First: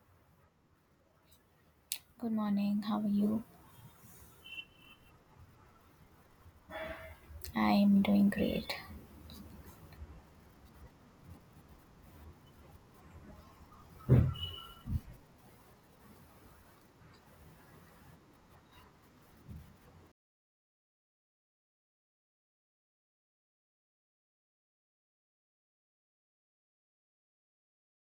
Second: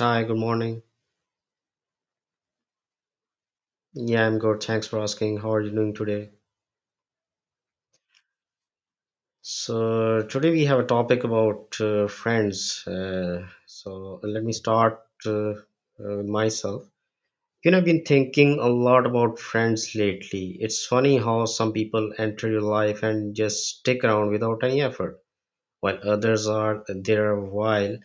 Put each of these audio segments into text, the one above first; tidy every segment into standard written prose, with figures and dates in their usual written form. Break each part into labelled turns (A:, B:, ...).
A: Hi, good morning.
B: Good morning. How are you?
A: Yeah, I'm good. Thanks for asking. How are you doing today?
B: I'm doing great.
A: So, today we have a topic about friends. Let me start myself. You know, I've been thinking a lot about friends lately. It's funny how some people enter your life and just stick around without any effort, while others are there a while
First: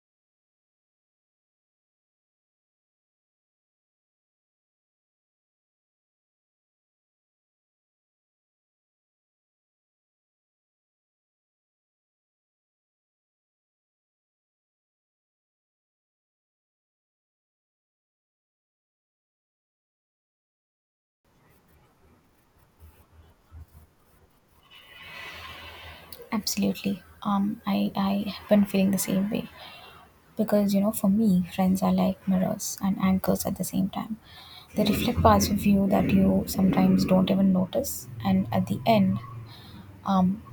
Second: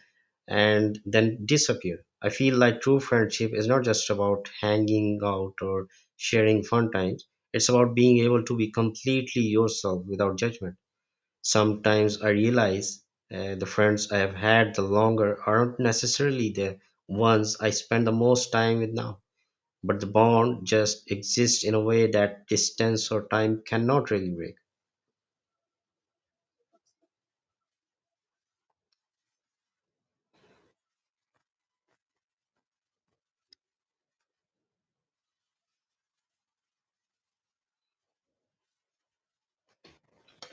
A: and then disappear. I feel like true friendship is not just about hanging out or sharing fun times, it's about being able to be completely yourself without judgment. Sometimes I realize the friends I have had the longer aren't necessarily the ones I spend the most time with now, but the bond just exists in a way that distance or time cannot really break.
B: Absolutely. I have been feeling the same way because you know, for me, friends are like mirrors and anchors at the same time. They reflect parts of you that you sometimes don't even notice, and at the end, um,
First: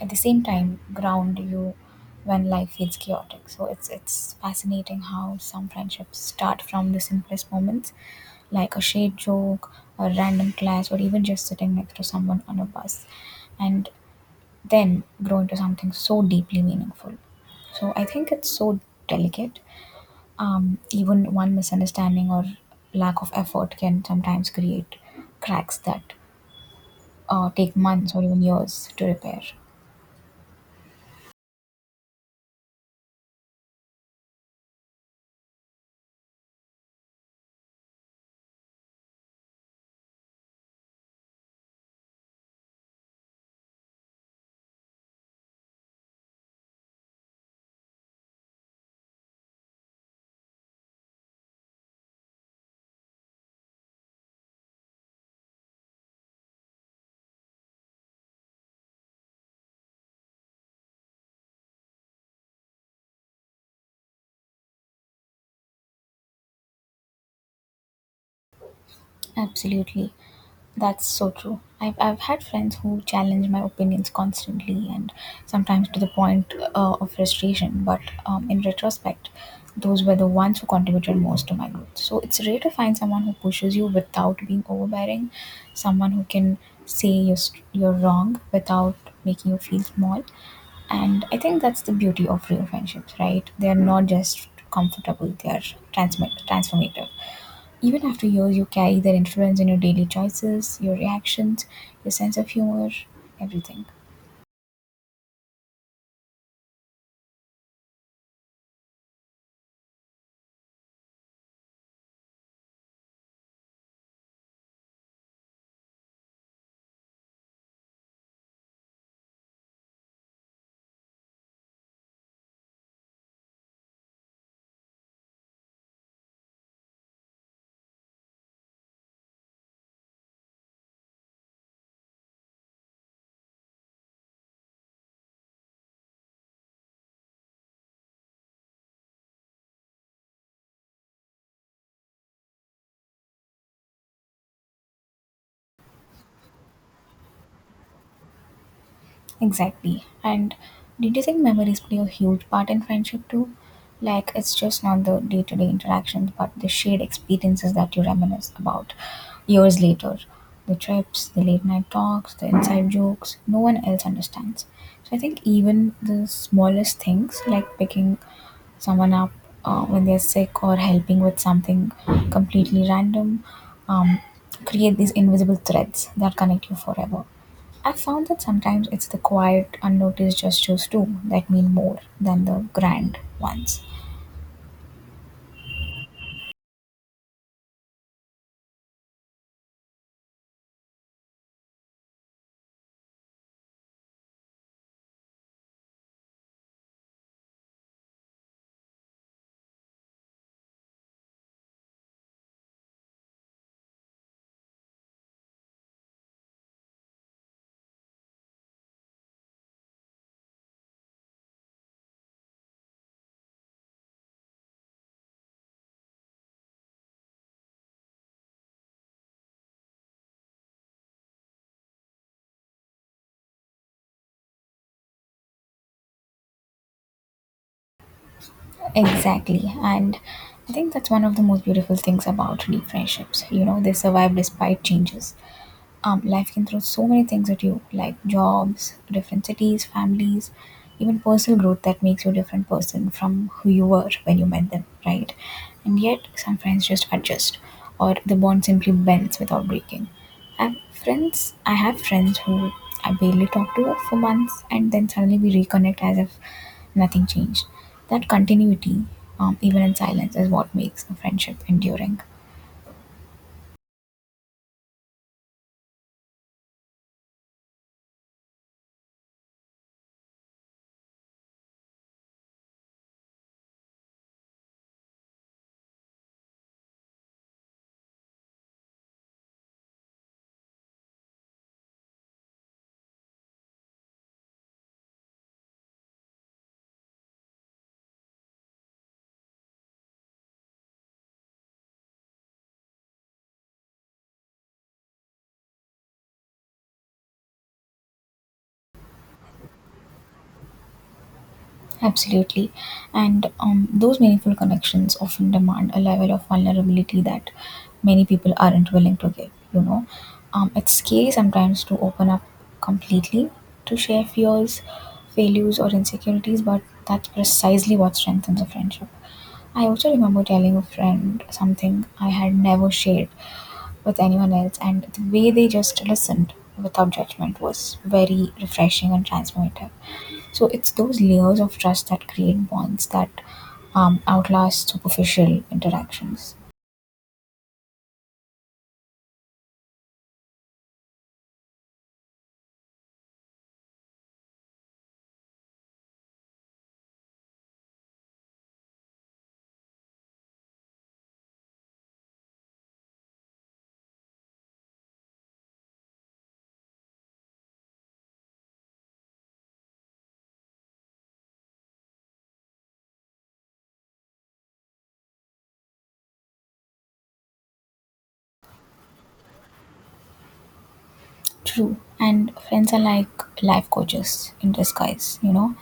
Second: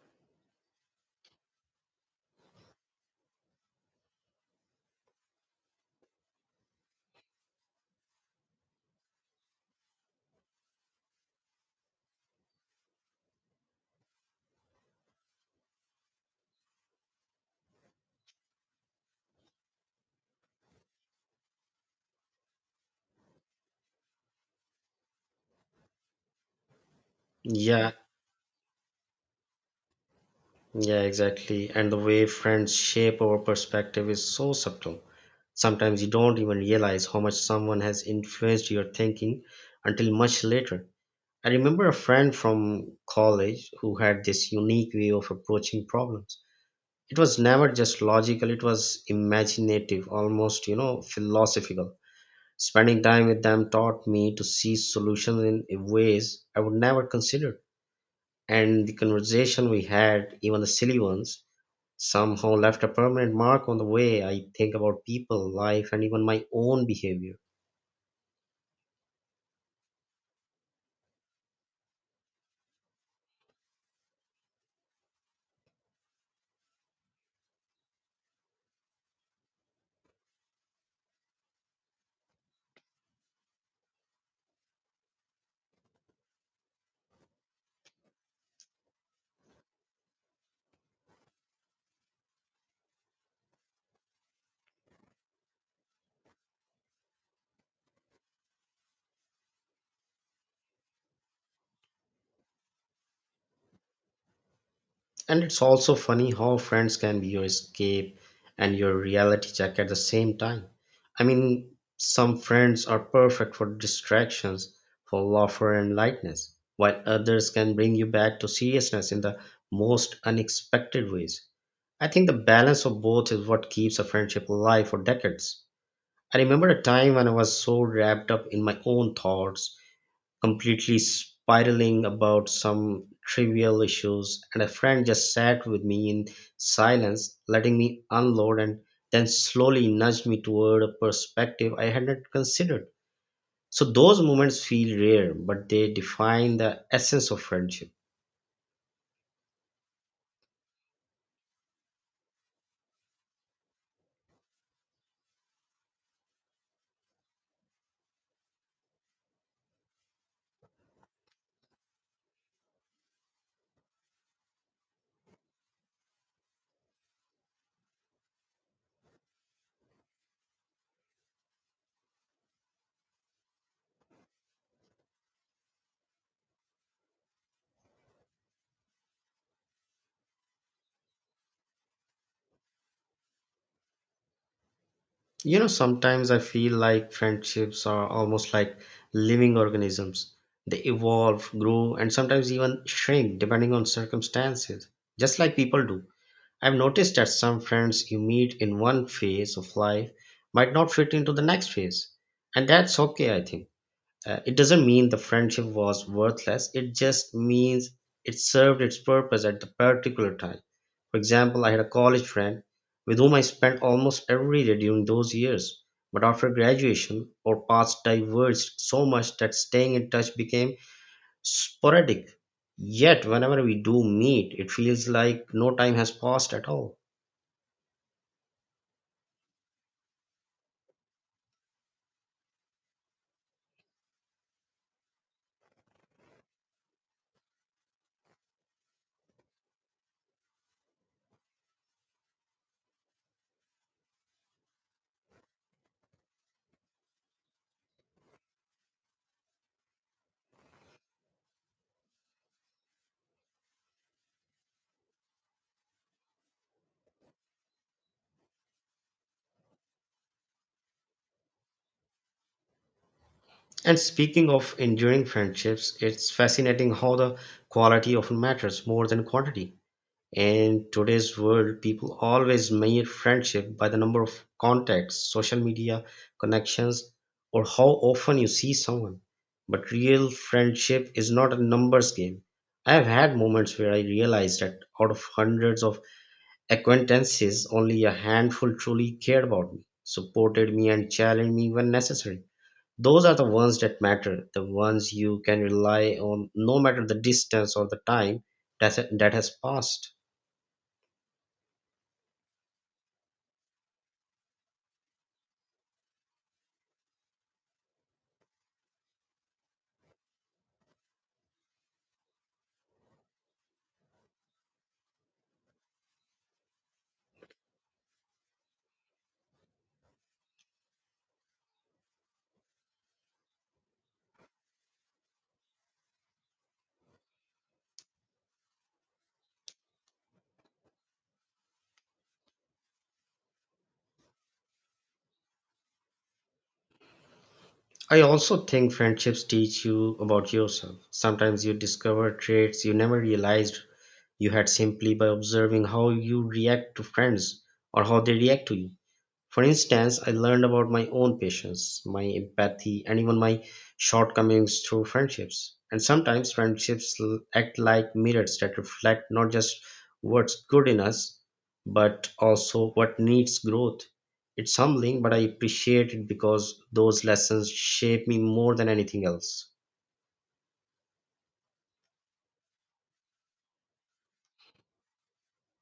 B: at the same time ground you when life feels chaotic. So it's fascinating how some friendships start from the simplest moments, like a shade joke, a random clash, or even just sitting next to someone on a bus, and then grow into something so deeply meaningful. So I think it's so delicate. Even one misunderstanding or lack of effort can sometimes create cracks that take
A: Yeah,
B: months or even years to repair.
A: Yeah, exactly. And the way friends shape our perspective is so subtle. Sometimes you don't even realize how much someone has influenced your thinking until much later. I remember a friend from college who had this unique way of approaching problems. It was never just logical, it was imaginative, almost, you know, philosophical. Spending time with them taught me to see solutions in ways I would never consider. And the conversation we had, even the silly ones, somehow left a permanent mark on the way I think about people, life, and even my own behavior.
B: Absolutely. That's so true. I've had friends who challenge my opinions constantly and sometimes to the point of frustration, but in retrospect, those were the ones who contributed most to my growth. So it's rare to find someone who pushes you without being overbearing, someone who can say you're wrong without making you feel small. And I think that's the beauty of real friendships, right? They're not just comfortable, they're transformative. Even after years, you carry their influence in your daily choices, your reactions, your sense of humor, everything.
A: And it's also funny how friends can be your escape and your reality check at the same time. I mean, some friends are perfect for distractions, for laughter and lightness, while others can bring you back to seriousness in the most unexpected ways. I think the balance of both is what keeps a friendship alive for decades. I remember a time when I was so wrapped up in my own thoughts completely spiraling about some trivial issues, and a friend just sat with me in silence, letting me unload and then slowly nudged me toward a perspective I had not considered. So those moments feel rare, but they define the essence of friendship.
B: Exactly. And did you think memories play a huge part in friendship too? Like, it's just not the day to day interactions, but the shared experiences that you reminisce about years later. The trips, the late night talks, the inside jokes, no one else understands. So I think even the smallest things, like picking someone up when they're sick or helping with something completely random, um, create these invisible threads that connect you forever. I've found that sometimes it's the quiet, unnoticed gestures too that mean more than the grand ones.
A: You know, sometimes I feel like friendships are almost like living organisms. They evolve, grow, and sometimes even shrink depending on circumstances, just like people do. I've noticed that some friends you meet in one phase of life might not fit into the next phase, and that's okay, I think. It doesn't mean the friendship was worthless, it just means it served its purpose at the particular time. For example, I had a college friend with whom I spent almost every day during those years, but after graduation, our paths diverged so much that staying in touch became sporadic. Yet, whenever we do meet, it feels like no time has passed at all.
B: Exactly. And I think that's one of the most beautiful things about deep friendships. You know, they survive despite changes. Life can throw so many things at you, like jobs, different cities, families, even personal growth that makes you a different person from who you were when you met them, right? And yet, some friends just adjust, or the bond simply bends without breaking. I've I have friends who I barely talk to for months, and then suddenly we reconnect as if nothing changed. That continuity, even in silence, is what makes a friendship enduring.
A: And speaking of enduring friendships, it's fascinating how the quality often matters more than quantity. In today's world, people always measure friendship by the number of contacts, social media connections, or how often you see someone. But real friendship is not a numbers game. I have had moments where I realized that out of hundreds of acquaintances, only a handful truly cared about me, supported me, and challenged me when necessary. Those are the ones that matter, the ones you can rely on no matter the distance or the time that has passed.
B: Absolutely. And those meaningful connections often demand a level of vulnerability that many people aren't willing to give, you know. It's scary sometimes to open up completely to share fears, failures, or insecurities, but that's precisely what strengthens a friendship. I also remember telling a friend something I had never shared with anyone else, and the way they just listened without judgment was very refreshing and transformative. So it's those layers of trust that create bonds that outlast superficial interactions.
A: I also think friendships teach you about yourself. Sometimes you discover traits you never realized you had simply by observing how you react to friends or how they react to you. For instance, I learned about my own patience, my empathy, and even my shortcomings through friendships. And sometimes friendships act like mirrors that reflect not just what's good in us, but also what needs growth. It's humbling, but I appreciate it because those lessons shape me more than anything else.
B: True, and friends are like life coaches in disguise, you know.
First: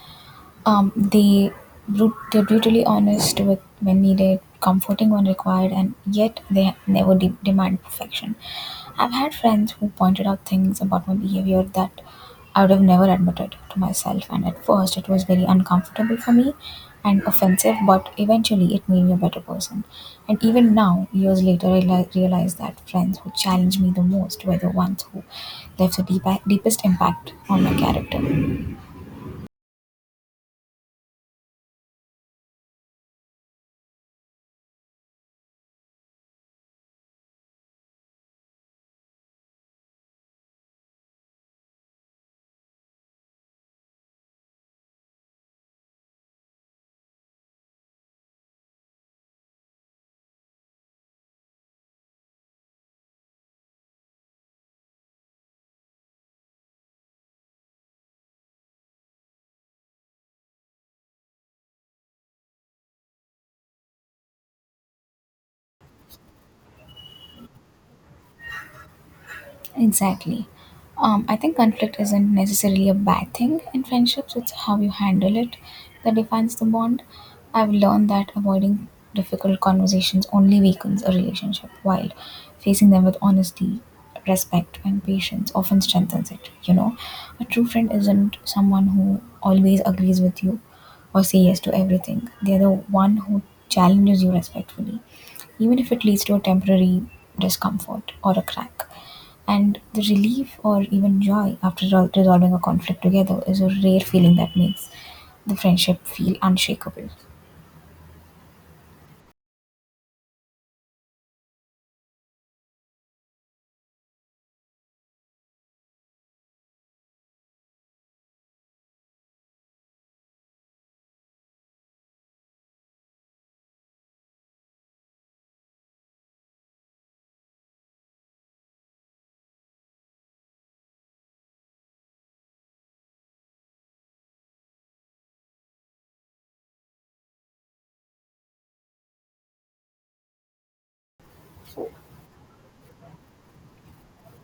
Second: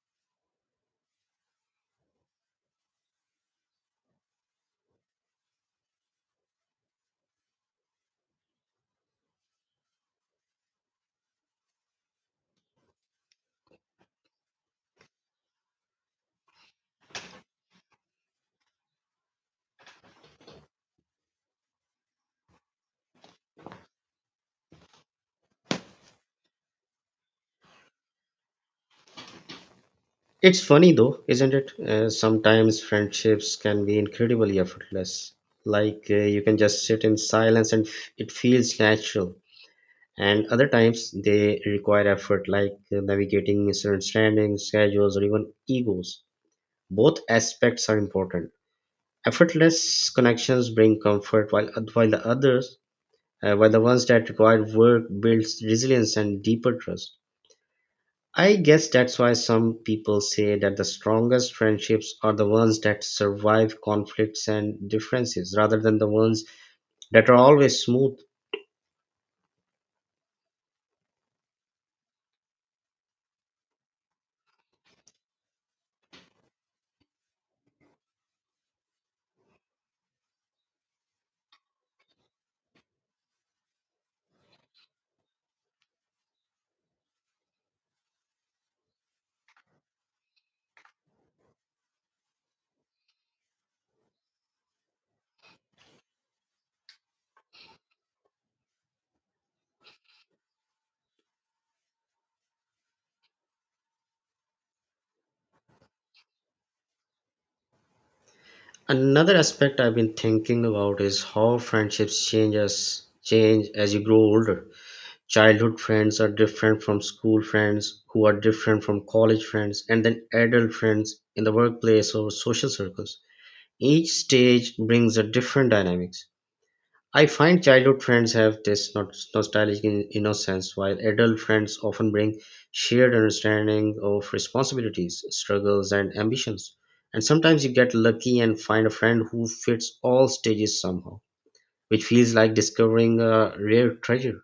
B: Um, they they're brutally honest with when needed, comforting when required, and yet they never demand perfection. I've had friends who pointed out things about my behavior that I would have never admitted to myself, and at first it was very uncomfortable for me and offensive, but eventually it made me a better person. And even now, years later, I realize that friends who challenged me the most were the ones who left the deepest impact on my character.
A: It's funny though, isn't it? Sometimes friendships can be incredibly effortless. Like you can just sit in silence and it feels natural, and other times they require effort, like navigating misunderstandings, schedules, or even egos. Both aspects are important. Effortless connections bring comfort, while the others while the ones that require work builds resilience and deeper trust. I guess that's why some people say that the strongest friendships are the ones that survive conflicts and differences rather than the ones that are always smooth.
B: Exactly. I think conflict isn't necessarily a bad thing in friendships, it's how you handle it that defines the bond. I've learned that avoiding difficult conversations only weakens a relationship, while facing them with honesty, respect, and patience often strengthens it. You know, a true friend isn't someone who always agrees with you or say yes to everything, they're the one who challenges you respectfully even if it leads to a temporary discomfort or a crack. And the relief or even joy after resolving a conflict together is a rare feeling that makes the friendship feel unshakable.
A: Another aspect I've been thinking about is how friendships change as you grow older. Childhood friends are different from school friends, who are different from college friends, and then adult friends in the workplace or social circles. Each stage brings a different dynamics. I find childhood friends have this nostalgic innocence, while adult friends often bring shared understanding of responsibilities, struggles, and ambitions. And sometimes you get lucky and find a friend who fits all stages somehow, which feels like discovering a rare treasure.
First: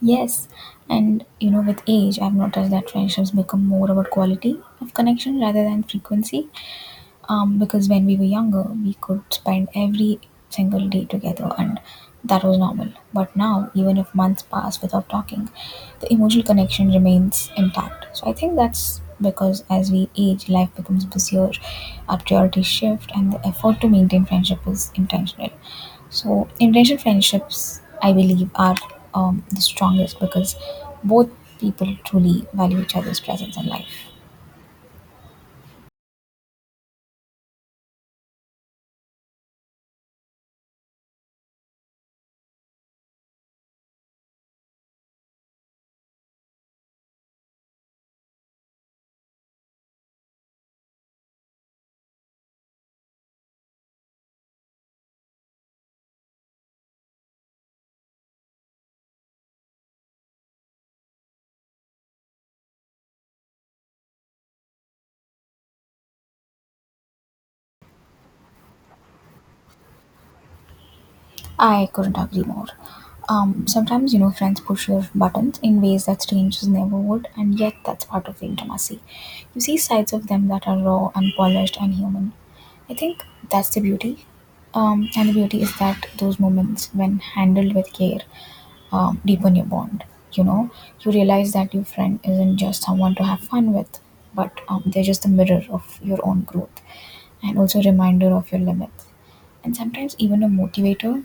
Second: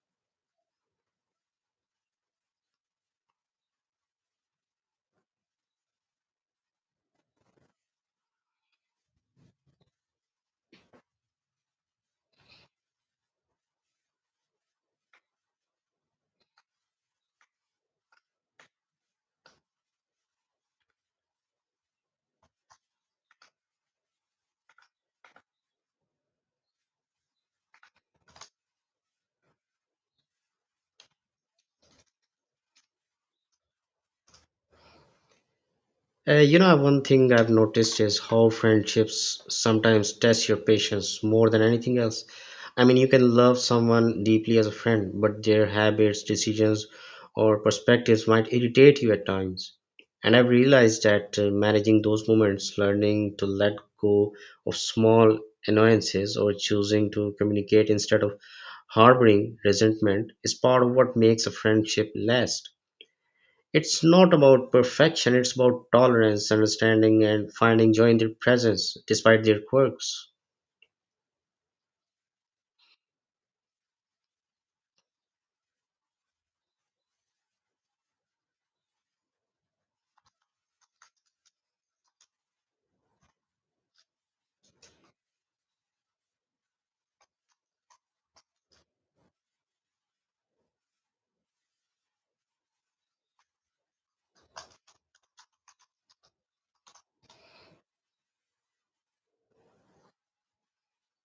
B: Yes, and you know, with age, I've noticed that friendships become more about quality of connection rather than frequency. Because when we were younger we could spend every single day together and that was normal but now even if months pass without talking the emotional connection remains intact so I think that's because as we age life becomes busier our priorities shift and the effort to maintain friendship is intentional so intentional friendships I believe are the strongest because both people truly value each other's presence in life.
A: You know, one thing I've noticed is how friendships sometimes test your patience more than anything else. I mean, you can love someone deeply as a friend, but their habits, decisions, or perspectives might irritate you at times. And I've realized that managing those moments, learning to let go of small annoyances, or choosing to communicate instead of harboring resentment is part of what makes a friendship last. It's not about perfection, it's about tolerance, understanding, and finding joy in their presence despite their quirks.
B: I couldn't agree more. Sometimes, you know, friends push your buttons in ways that strangers never would, and yet that's part of the intimacy. You see sides of them that are raw, unpolished, and human. I think that's the beauty. And the beauty is that those moments, when handled with care, deepen your bond. You know, you realize that your friend isn't just someone to have fun with, but they're just a mirror of your own growth and also a reminder of your limits and sometimes even a motivator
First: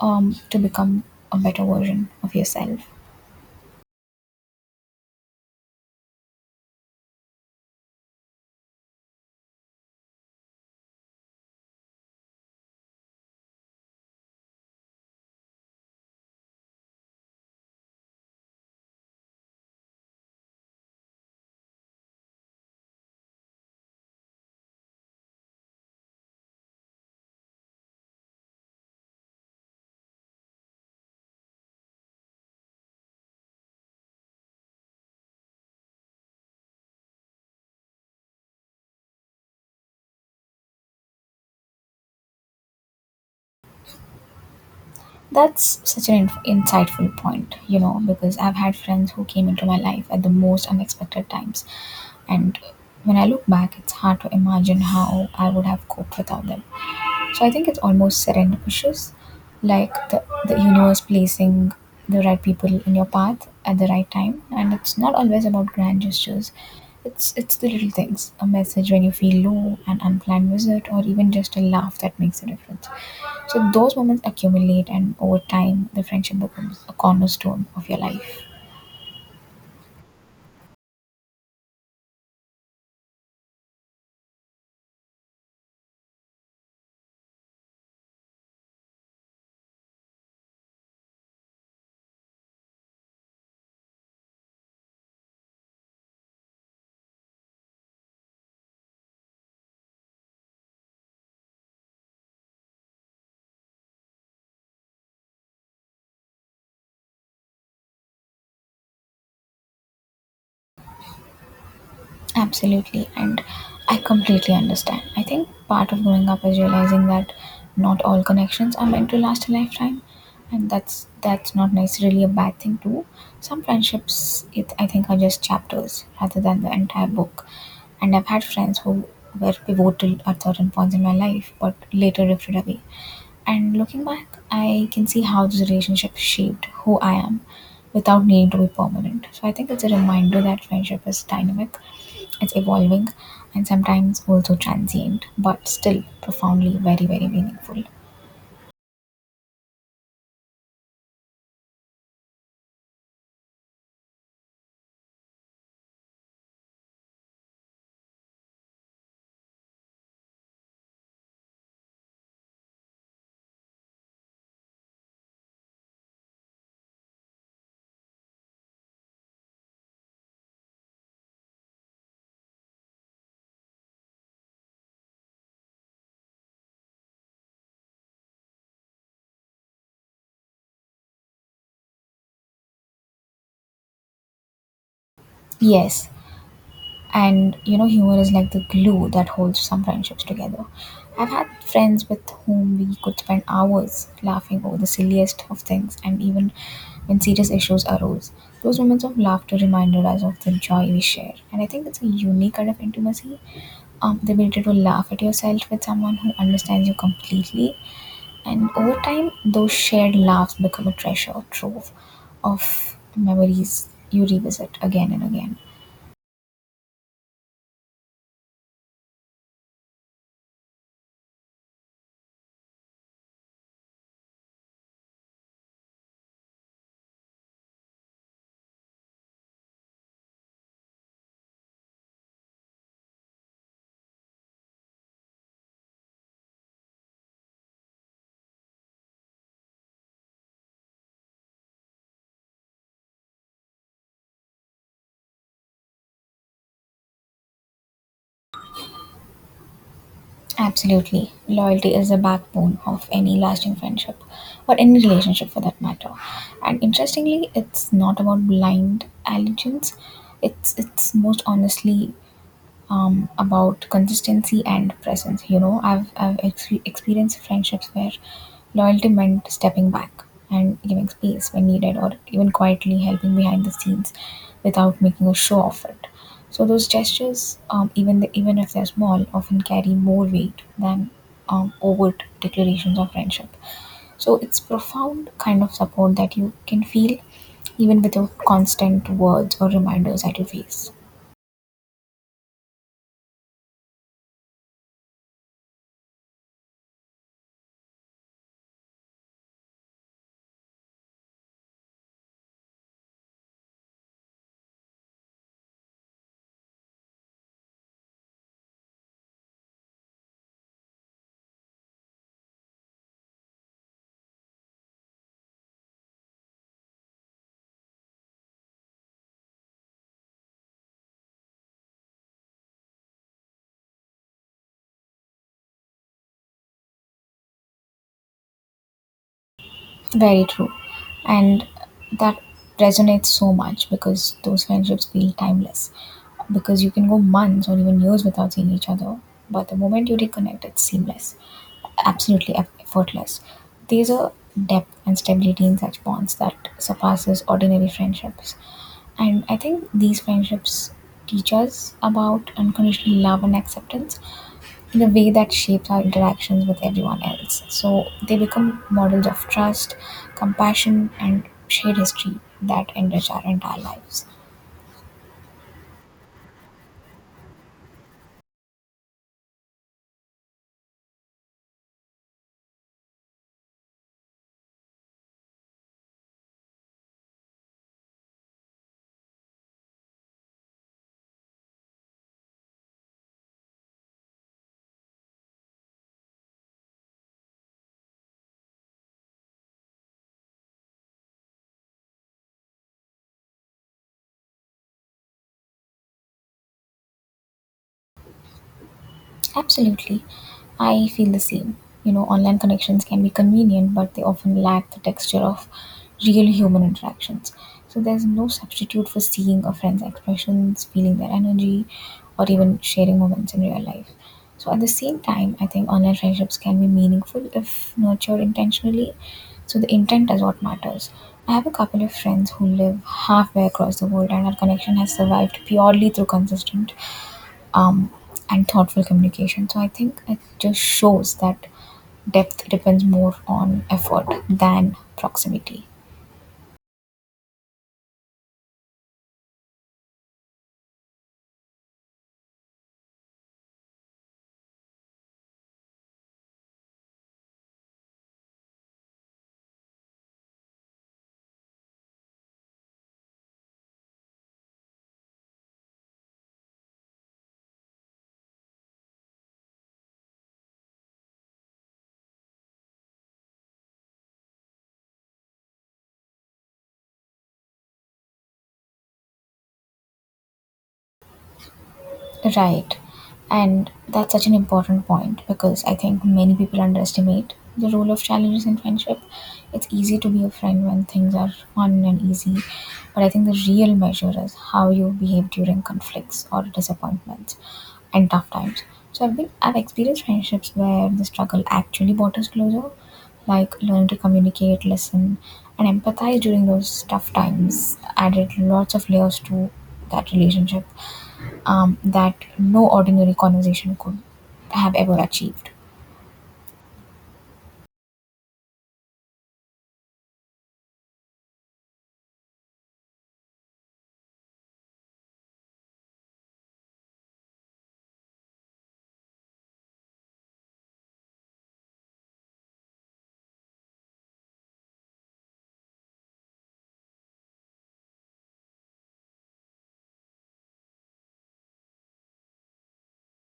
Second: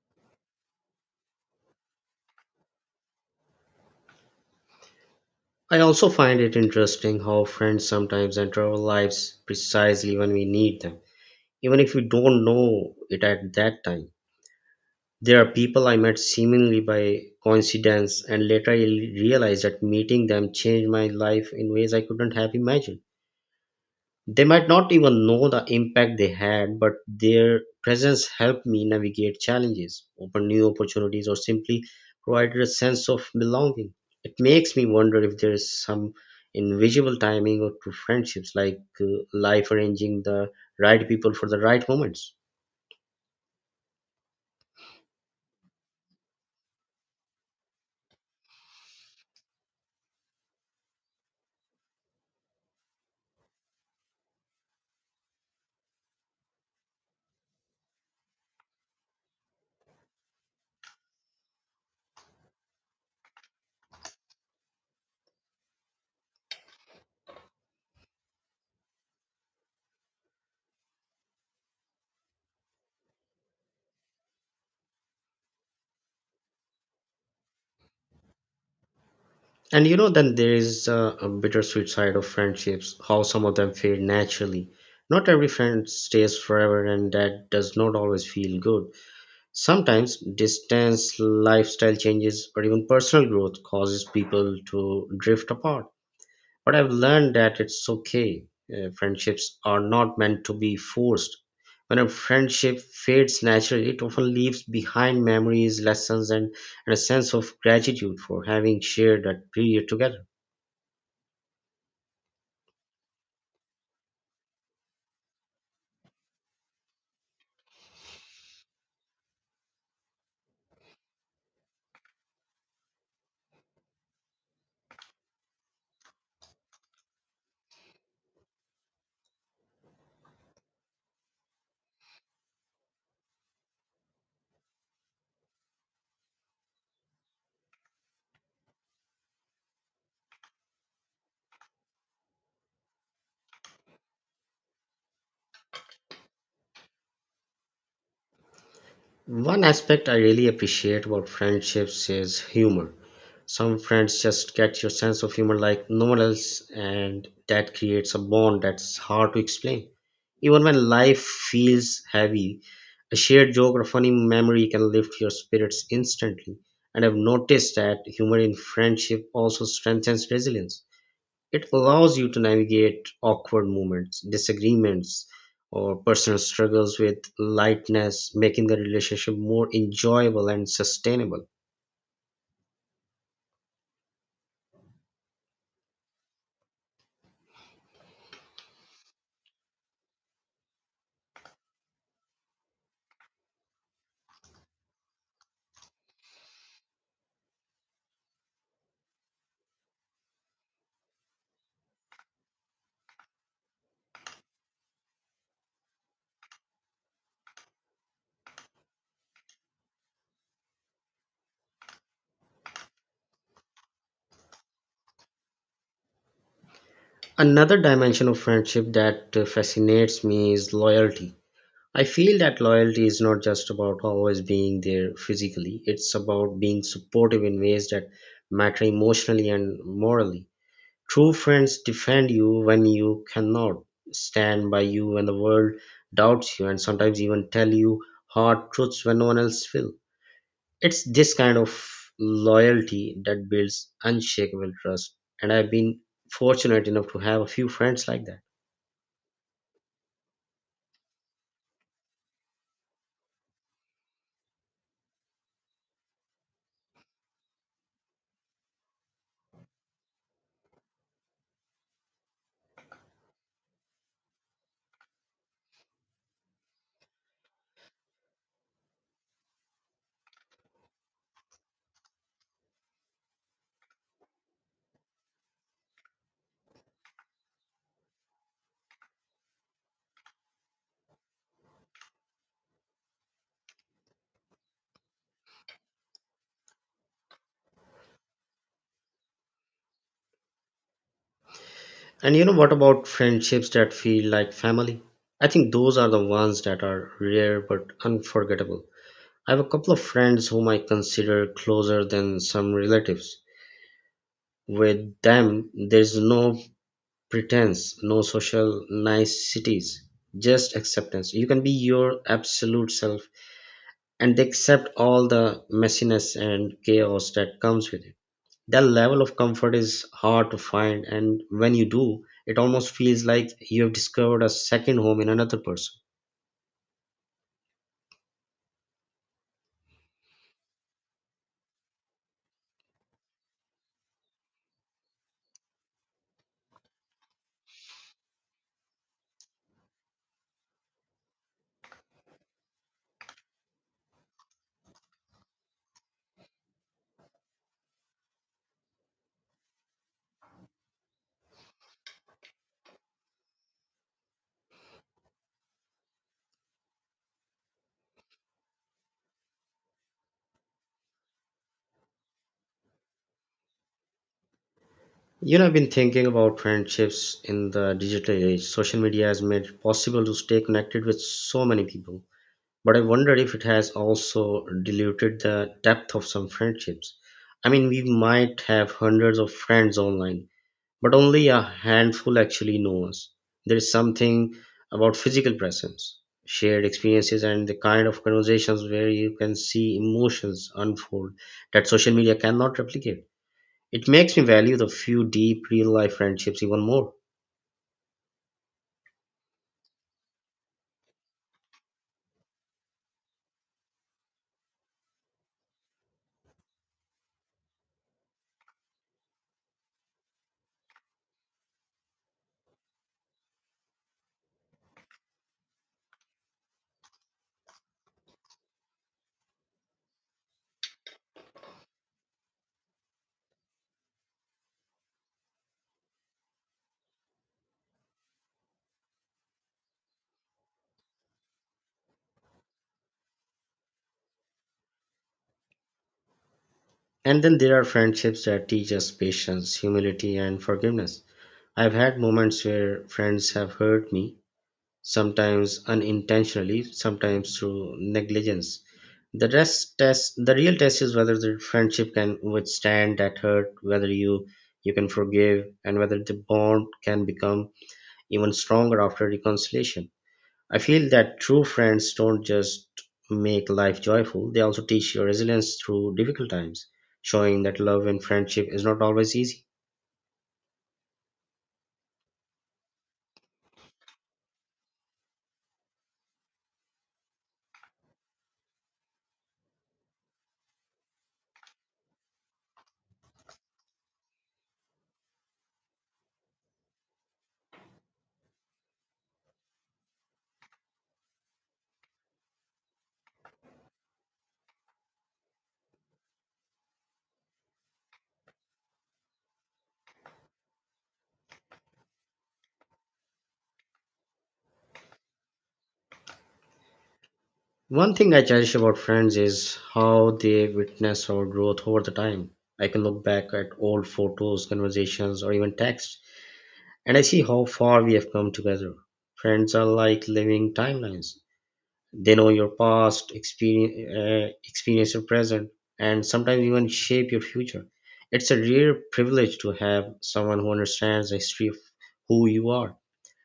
B: to become a better version of yourself.
A: I also find it interesting how friends sometimes enter our lives precisely when we need them, even if we don't know it at that time. There are people I met seemingly by coincidence, and later I realized that meeting them changed my life in ways I couldn't have imagined. They might not even know the impact they had, but their presence helped me navigate challenges, open new opportunities, or simply provided a sense of belonging. It makes me wonder if there is some invisible timing or to friendships, like life arranging the right people for the right moments.
B: That's such an insightful point, you know, because I've had friends who came into my life at the most unexpected times. And when I look back, it's hard to imagine how I would have coped without them. So I think it's almost serendipitous, like the universe placing the right people in your path at the right time. And it's not always about grand gestures, it's the little things. A message when you feel low, an unplanned visit, or even just a laugh that makes a difference. So those moments accumulate and over time the friendship becomes a cornerstone of your life.
A: And you know, then there is a bittersweet side of friendships, how some of them fade naturally. Not every friend stays forever, and that does not always feel good. Sometimes distance, lifestyle changes, or even personal growth causes people to drift apart. But I've learned that it's okay. Friendships are not meant to be forced. When a friendship fades naturally, it often leaves behind memories, lessons, and a sense of gratitude for having shared that period together.
B: Absolutely, and I completely understand. I think part of growing up is realizing that not all connections are meant to last a lifetime, and that's not necessarily a bad thing too. Some friendships, it I think, are just chapters rather than the entire book. And I've had friends who were pivotal at certain points in my life, but later drifted away. And looking back, I can see how this relationship shaped who I am without needing to be permanent. So I think it's a reminder that friendship is dynamic, it's evolving, and sometimes also transient, but still profoundly very, very meaningful.
A: One aspect I really appreciate about friendships is humor. Some friends just get your sense of humor like no one else, and that creates a bond that's hard to explain. Even when life feels heavy, a shared joke or funny memory can lift your spirits instantly. And I've noticed that humor in friendship also strengthens resilience. It allows you to navigate awkward moments, disagreements, or personal struggles with lightness, making the relationship more enjoyable and sustainable.
B: Yes, and you know humor is like the glue that holds some friendships together. I've had friends with whom we could spend hours laughing over the silliest of things and even when serious issues arose those moments of laughter reminded us of the joy we share and I think it's a unique kind of intimacy, the ability to laugh at yourself with someone who understands you completely and over time those shared laughs become a treasure trove of memories you revisit again and again.
A: Another dimension of friendship that fascinates me is loyalty. I feel that loyalty is not just about always being there physically, it's about being supportive in ways that matter emotionally and morally. True friends defend you when you cannot, stand by you when the world doubts you, and sometimes even tell you hard truths when no one else will. It's this kind of loyalty that builds unshakable trust. And I've been fortunate enough to have a few friends like that.
B: Absolutely. Loyalty is the backbone of any lasting friendship or any relationship for that matter. And interestingly, it's not about blind allegiance. It's most honestly about consistency and presence. You know, I've experienced friendships where loyalty meant stepping back and giving space when needed, or even quietly helping behind the scenes without making a show of it. So those gestures, even if they're small, often carry more weight than overt declarations of friendship. So it's profound kind of support that you can feel even without constant words or reminders at your face.
A: And you know what about friendships that feel like family? I think those are the ones that are rare but unforgettable. I have a couple of friends whom I consider closer than some relatives. With them, there's no pretense, no social niceties, just acceptance. You can be your absolute self, and they accept all the messiness and chaos that comes with it. That level of comfort is hard to find, and when you do, it almost feels like you have discovered a second home in another person.
B: Very true. And that resonates so much because those friendships feel timeless. Because you can go months or even years without seeing each other, but the moment you reconnect, it's seamless, absolutely effortless. There's a depth and stability in such bonds that surpasses ordinary friendships. And I think these friendships teach us about unconditional love and acceptance in a way that shapes our interactions with everyone else. So they become models of trust, compassion, and shared history that enrich our entire lives.
A: You know, I've been thinking about friendships in the digital age. Social media has made it possible to stay connected with so many people. But I wonder if it has also diluted the depth of some friendships. I mean, we might have hundreds of friends online, but only a handful actually know us. There is something about physical presence, shared experiences, and the kind of conversations where you can see emotions unfold that social media cannot replicate. It makes me value the few deep real life friendships even more.
B: Absolutely. I feel the same. You know, online connections can be convenient, but they often lack the texture of real human interactions. So there's no substitute for seeing a friend's expressions, feeling their energy, or even sharing moments in real life. So at the same time, I think online friendships can be meaningful if nurtured intentionally. So the intent is what matters. I have a couple of friends who live halfway across the world, and our connection has survived purely through consistent um, and thoughtful communication. So I think it just shows that depth depends more on effort than proximity.
A: And then there are friendships that teach us patience, humility, and forgiveness. I've had moments where friends have hurt me, sometimes unintentionally, sometimes through negligence. The real test is whether the friendship can withstand that hurt, whether you can forgive, and whether the bond can become even stronger after reconciliation. I feel that true friends don't just make life joyful, they also teach you resilience through difficult times, showing that love and friendship is not always easy.
B: Right. And that's such an important point because I think many people underestimate the role of challenges in friendship. It's easy to be a friend when things are fun and easy, but I think the real measure is how you behave during conflicts or disappointments and tough times. So I've experienced friendships where the struggle actually brought us closer, like learn to communicate, listen, and empathize during those tough times. Added lots of layers to that relationship that no ordinary conversation could have ever achieved.
A: One thing I cherish about friends is how they witness our growth over the time. I can look back at old photos, conversations, or even texts, and I see how far we have come together. Friends are like living timelines. They know your past experience, experience your present, and sometimes even shape your future. It's a rare privilege to have someone who understands the history of who you are,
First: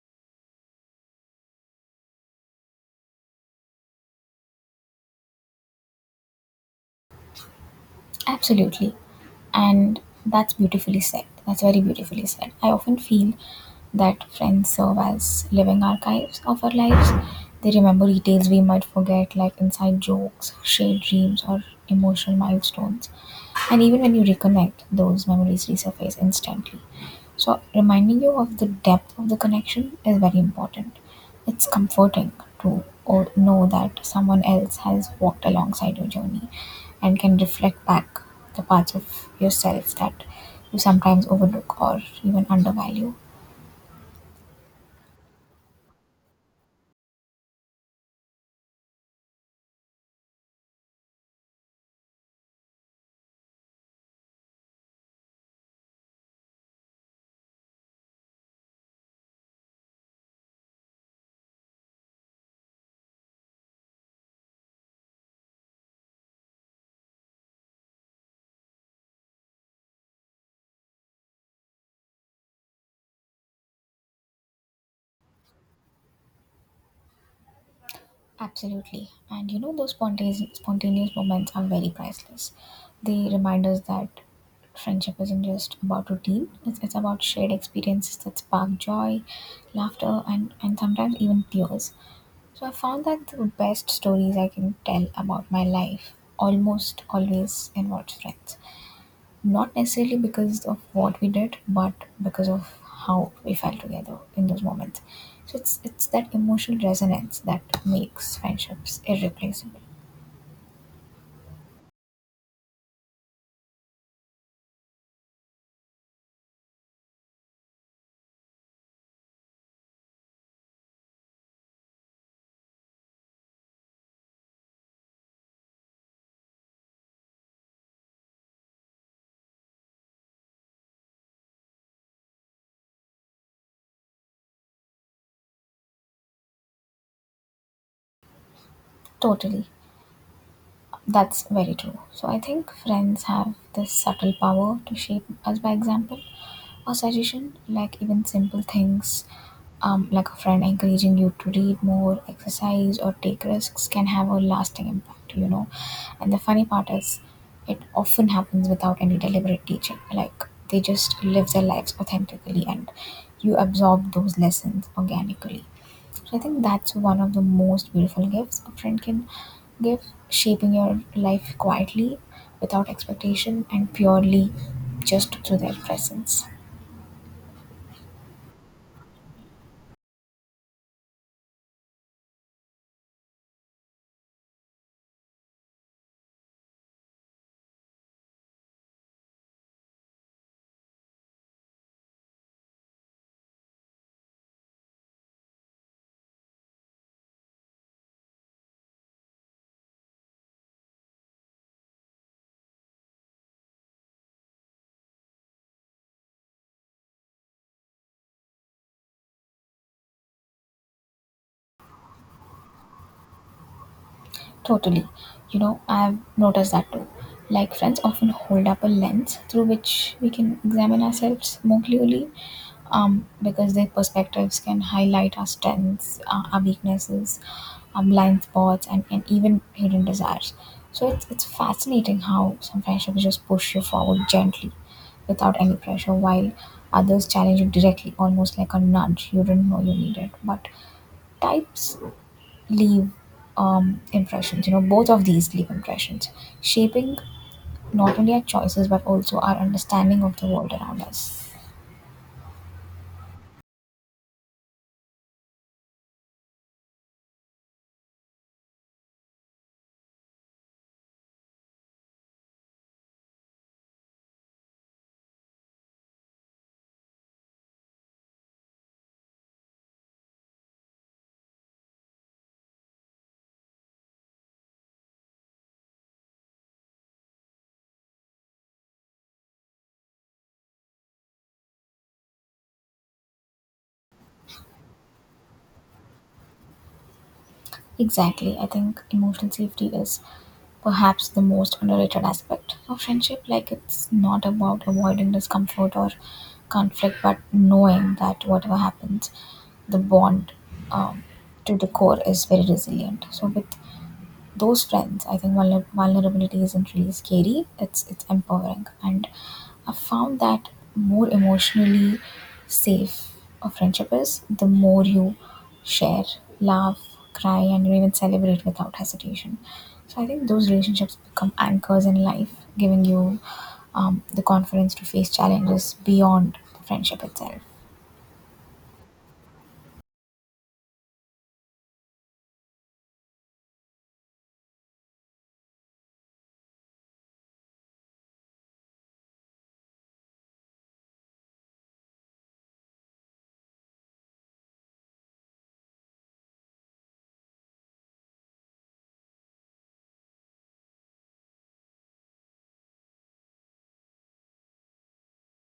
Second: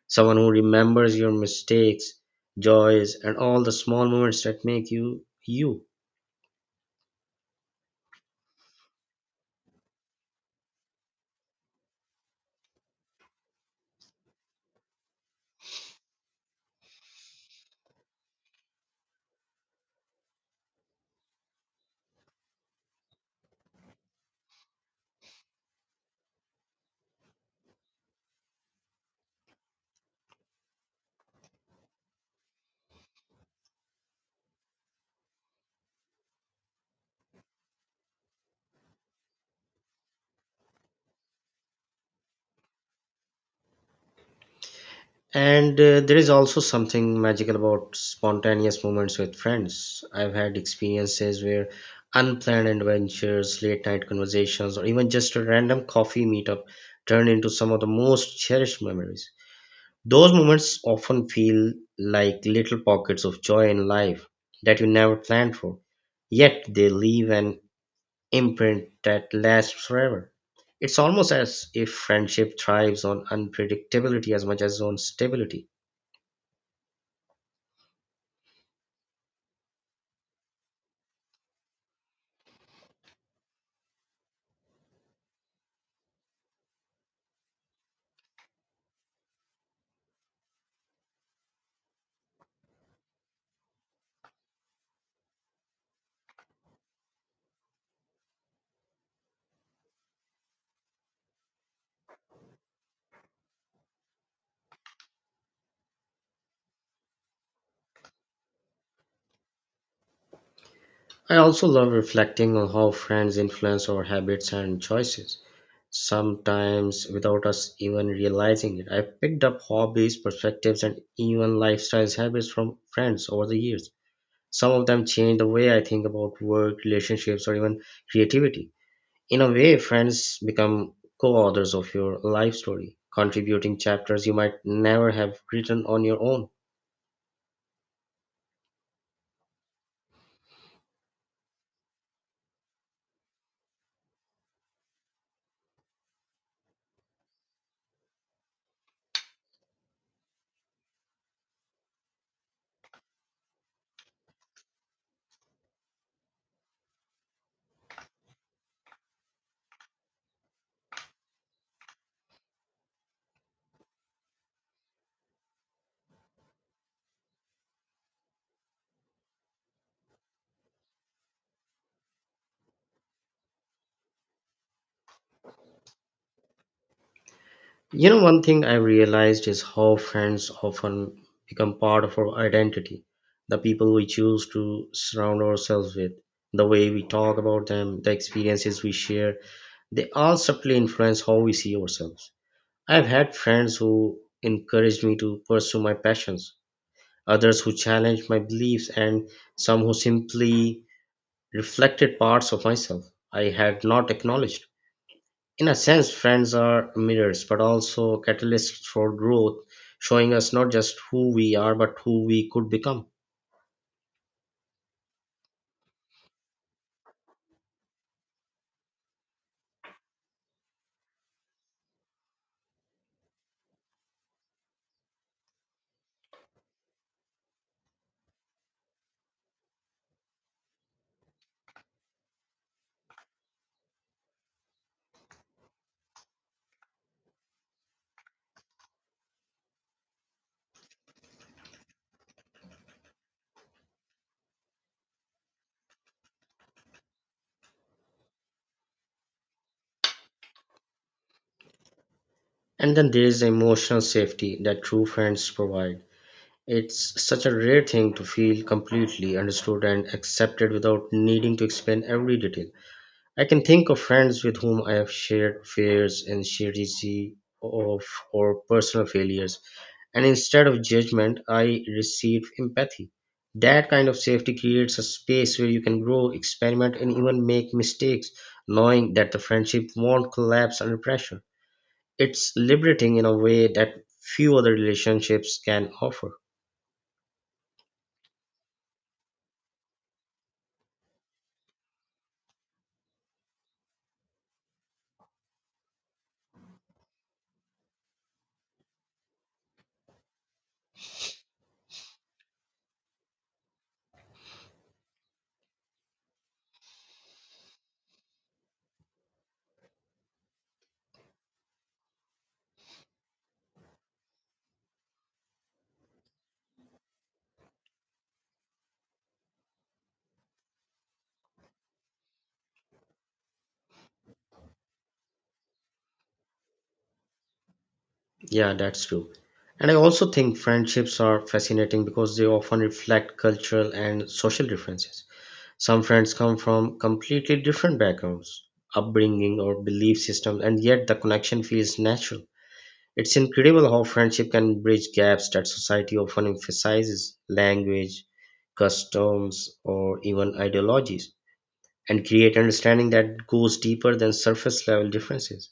A: someone who remembers your mistakes, joys, and all the small moments that make you you.
B: Absolutely. And that's beautifully said. That's very beautifully said. I often feel that friends serve as living archives of our lives. They remember details we might forget, like inside jokes, shared dreams, or emotional milestones. And even when you reconnect, those memories resurface instantly. So, reminding you of the depth of the connection is very important. It's comforting to or know that someone else has walked alongside your journey and can reflect back the parts of yourself that you sometimes overlook or even undervalue.
A: And there is also something magical about spontaneous moments with friends. I've had experiences where unplanned adventures, late night conversations, or even just a random coffee meetup turn into some of the most cherished memories. Those moments often feel like little pockets of joy in life that you never planned for, yet they leave an imprint that lasts forever. It's almost as if friendship thrives on unpredictability as much as on stability.
B: Absolutely. And those spontaneous moments are very priceless. They remind us that friendship isn't just about routine, it's about shared experiences that spark joy, laughter, and sometimes even tears. So I found that the best stories I can tell about my life almost always involves friends. Not necessarily because of what we did, but because of how we felt together in those moments. So it's that emotional resonance that makes friendships irreplaceable.
A: I also love reflecting on how friends influence our habits and choices, sometimes without us even realizing it. I picked up hobbies, perspectives, and even lifestyle habits from friends over the years. Some of them change the way I think about work, relationships, or even creativity. In a way, friends become co authors of your life story, contributing chapters you might never have written on your own.
B: Totally. That's very true. So I think friends have this subtle power to shape us by example or suggestion, like even simple things, like a friend encouraging you to read more, exercise, or take risks can have a lasting impact. And the funny part is, it often happens without any deliberate teaching. Like they just live their lives authentically, and you absorb those lessons organically. So I think that's one of the most beautiful gifts a friend can give, shaping your life quietly, without expectation, and purely just through their presence.
A: You know, one thing I realized is how friends often become part of our identity, the people we choose to surround ourselves with, the way we talk about them, the experiences we share, they all subtly influence how we see ourselves. I've had friends who encouraged me to pursue my passions, others who challenged my beliefs, and some who simply reflected parts of myself I had not acknowledged. In a sense, friends are mirrors, but also catalysts for growth, showing us not just who we are, but who we could become.
B: Totally. You know, I've noticed that too. Like, friends often hold up a lens through which we can examine ourselves more clearly because their perspectives can highlight our strengths, our weaknesses, our blind spots, and even hidden desires. So, it's fascinating how some friendships just push you forward gently without any pressure, while others challenge you directly, almost like a nudge you didn't know you needed. But types leave impressions. You know, both of these leave impressions, shaping not only our choices but also our understanding of the world around us.
A: And then there is emotional safety that true friends provide. It's such a rare thing to feel completely understood and accepted without needing to explain every detail. I can think of friends with whom I have shared fears and shared easy of or personal failures, and instead of judgment, I receive empathy. That kind of safety creates a space where you can grow, experiment, and even make mistakes, knowing that the friendship won't collapse under pressure. It's liberating in a way that few other relationships can offer.
B: Exactly, I think emotional safety is perhaps the most underrated aspect of friendship. Like, it's not about avoiding discomfort or conflict, but knowing that whatever happens, the bond um, to the core is very resilient. So, with those strengths I think vulnerability isn't really scary, it's empowering. And I've found that more emotionally safe a friendship is, the more you share, laugh, cry, and even celebrate without hesitation. So I think those relationships become anchors in life, giving you the confidence to face challenges beyond the friendship itself.
A: Yeah, that's true. And I also think friendships are fascinating because they often reflect cultural and social differences. Some friends come from completely different backgrounds, upbringing, or belief systems, and yet the connection feels natural. It's incredible how friendship can bridge gaps that society often emphasizes language, customs, or even ideologies, and create understanding that goes deeper than surface level differences.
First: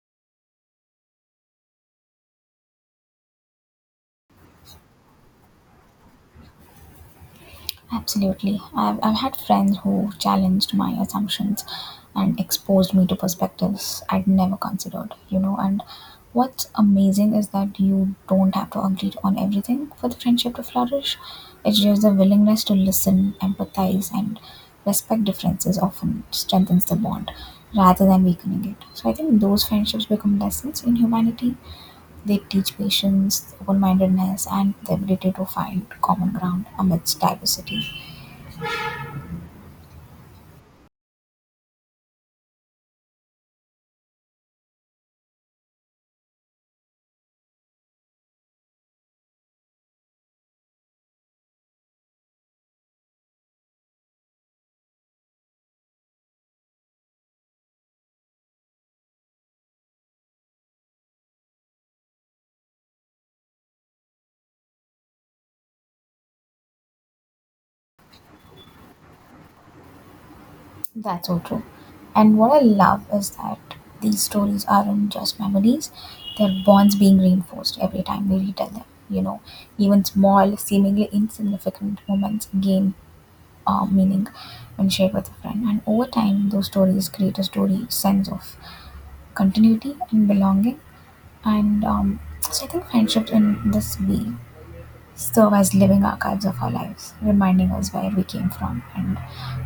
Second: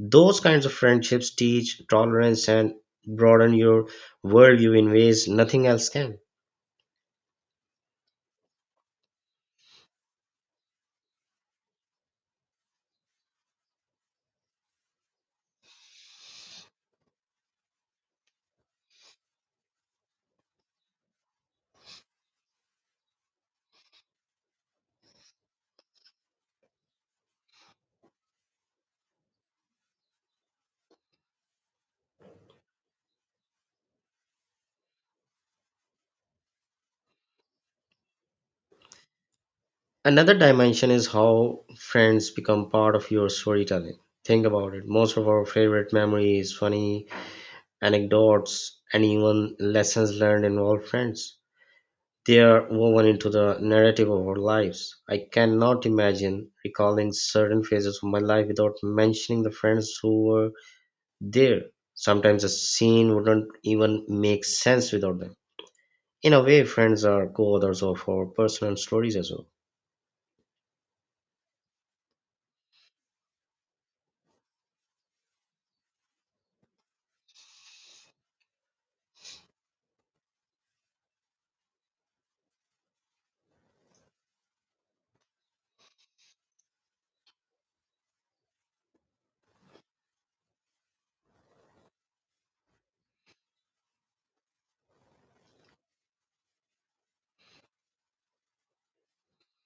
A: Those kinds of friendships teach tolerance and broaden your worldview in ways nothing else can.
B: Absolutely. I've had friends who challenged my assumptions and exposed me to perspectives I'd never considered. And what's amazing is that you don't have to agree on everything for the friendship to flourish. It's just the willingness to listen, empathize, and respect differences often strengthens the bond rather than weakening it. So I think those friendships become lessons in humanity. They teach patience, open-mindedness, and the ability to find common ground amidst diversity.
A: Another dimension is how friends become part of your storytelling. Think about it. Most of our favorite memories, funny anecdotes, and even lessons learned involve friends. They are woven into the narrative of our lives. I cannot imagine recalling certain phases of my life without mentioning the friends who were there. Sometimes a scene wouldn't even make sense without them. In a way, friends are co authors of our personal stories as well.
B: That's so true. And what I love is that these stories aren't just memories, they're bonds being reinforced every time we retell them. You know, even small, seemingly insignificant moments gain meaning when shared with a friend. And over time, those stories create a story sense of continuity and belonging. And so I think friendships in this way serve as living archives of our lives, reminding us where we came from and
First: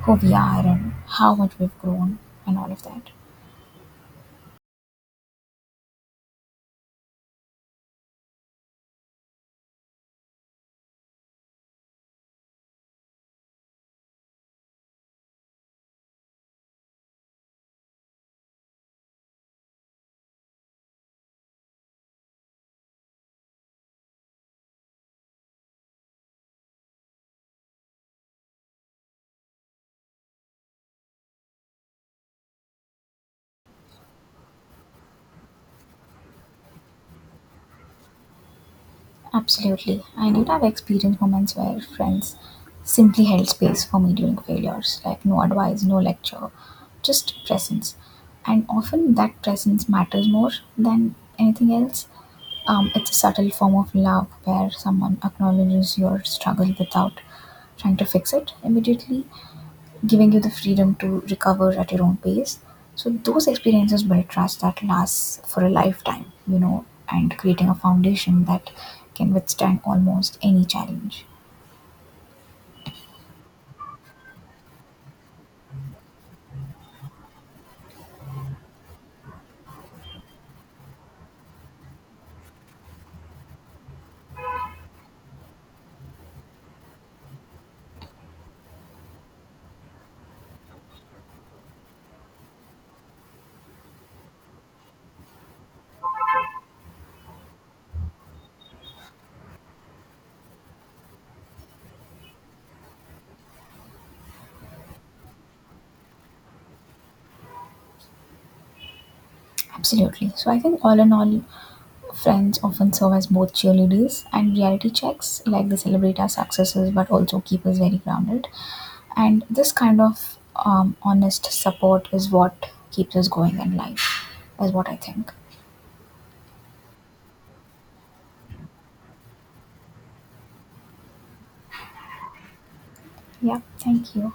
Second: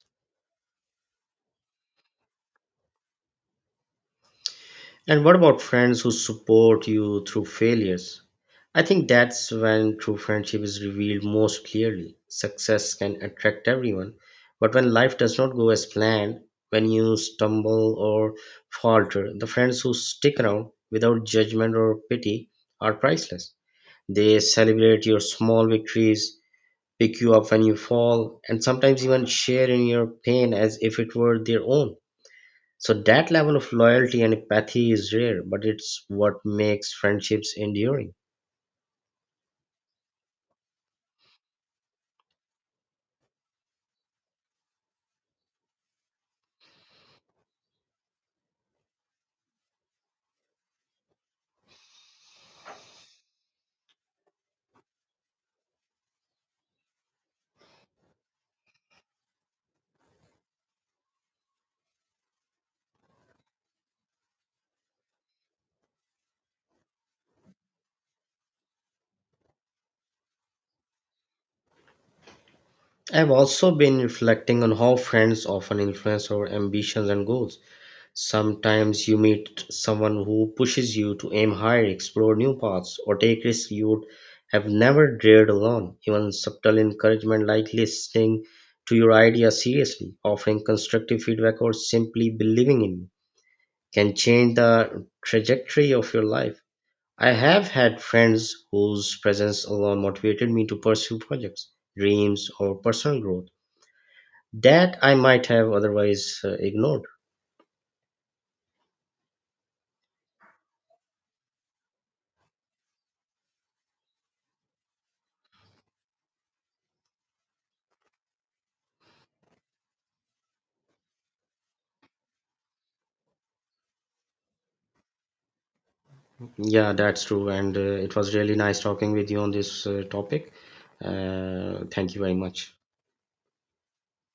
B: who we are and how much we've grown and all of that.
A: And what about friends who support you through failures? I think that's when true friendship is revealed most clearly. Success can attract everyone, but when life does not go as planned, when you stumble or falter, the friends who stick around without judgment or pity are priceless. They celebrate your small victories, pick you up when you fall, and sometimes even share in your pain as if it were their own. So that level of loyalty and empathy is rare, but it's what makes friendships enduring.
B: Absolutely. I did have experience moments where friends simply held space for me during failures, like no advice, no lecture, just presence. And often that presence matters more than anything else. It's a subtle form of love where someone acknowledges your struggle without trying to fix it immediately, giving you the freedom to recover at your own pace. So those experiences build trust that lasts for a lifetime, and creating a foundation that can withstand almost any challenge.
A: I've also been reflecting on how friends often influence our ambitions and goals. Sometimes you meet someone who pushes you to aim higher, explore new paths, or take risks you would have never dared alone. Even subtle encouragement like listening to your ideas seriously, offering constructive feedback, or simply believing in you can change the trajectory of your life. I have had friends whose presence alone motivated me to pursue projects, dreams, or personal growth that I might have otherwise ignored.
B: Absolutely. So I think all in all, friends often serve as both cheerleaders and reality checks, like they celebrate our successes but also keep us very grounded. And this kind of honest support is what keeps us going in life, is what I think.
A: Yeah, that's true. And it was really nice talking with you on this topic. Thank you very much.
B: Yeah, thank you.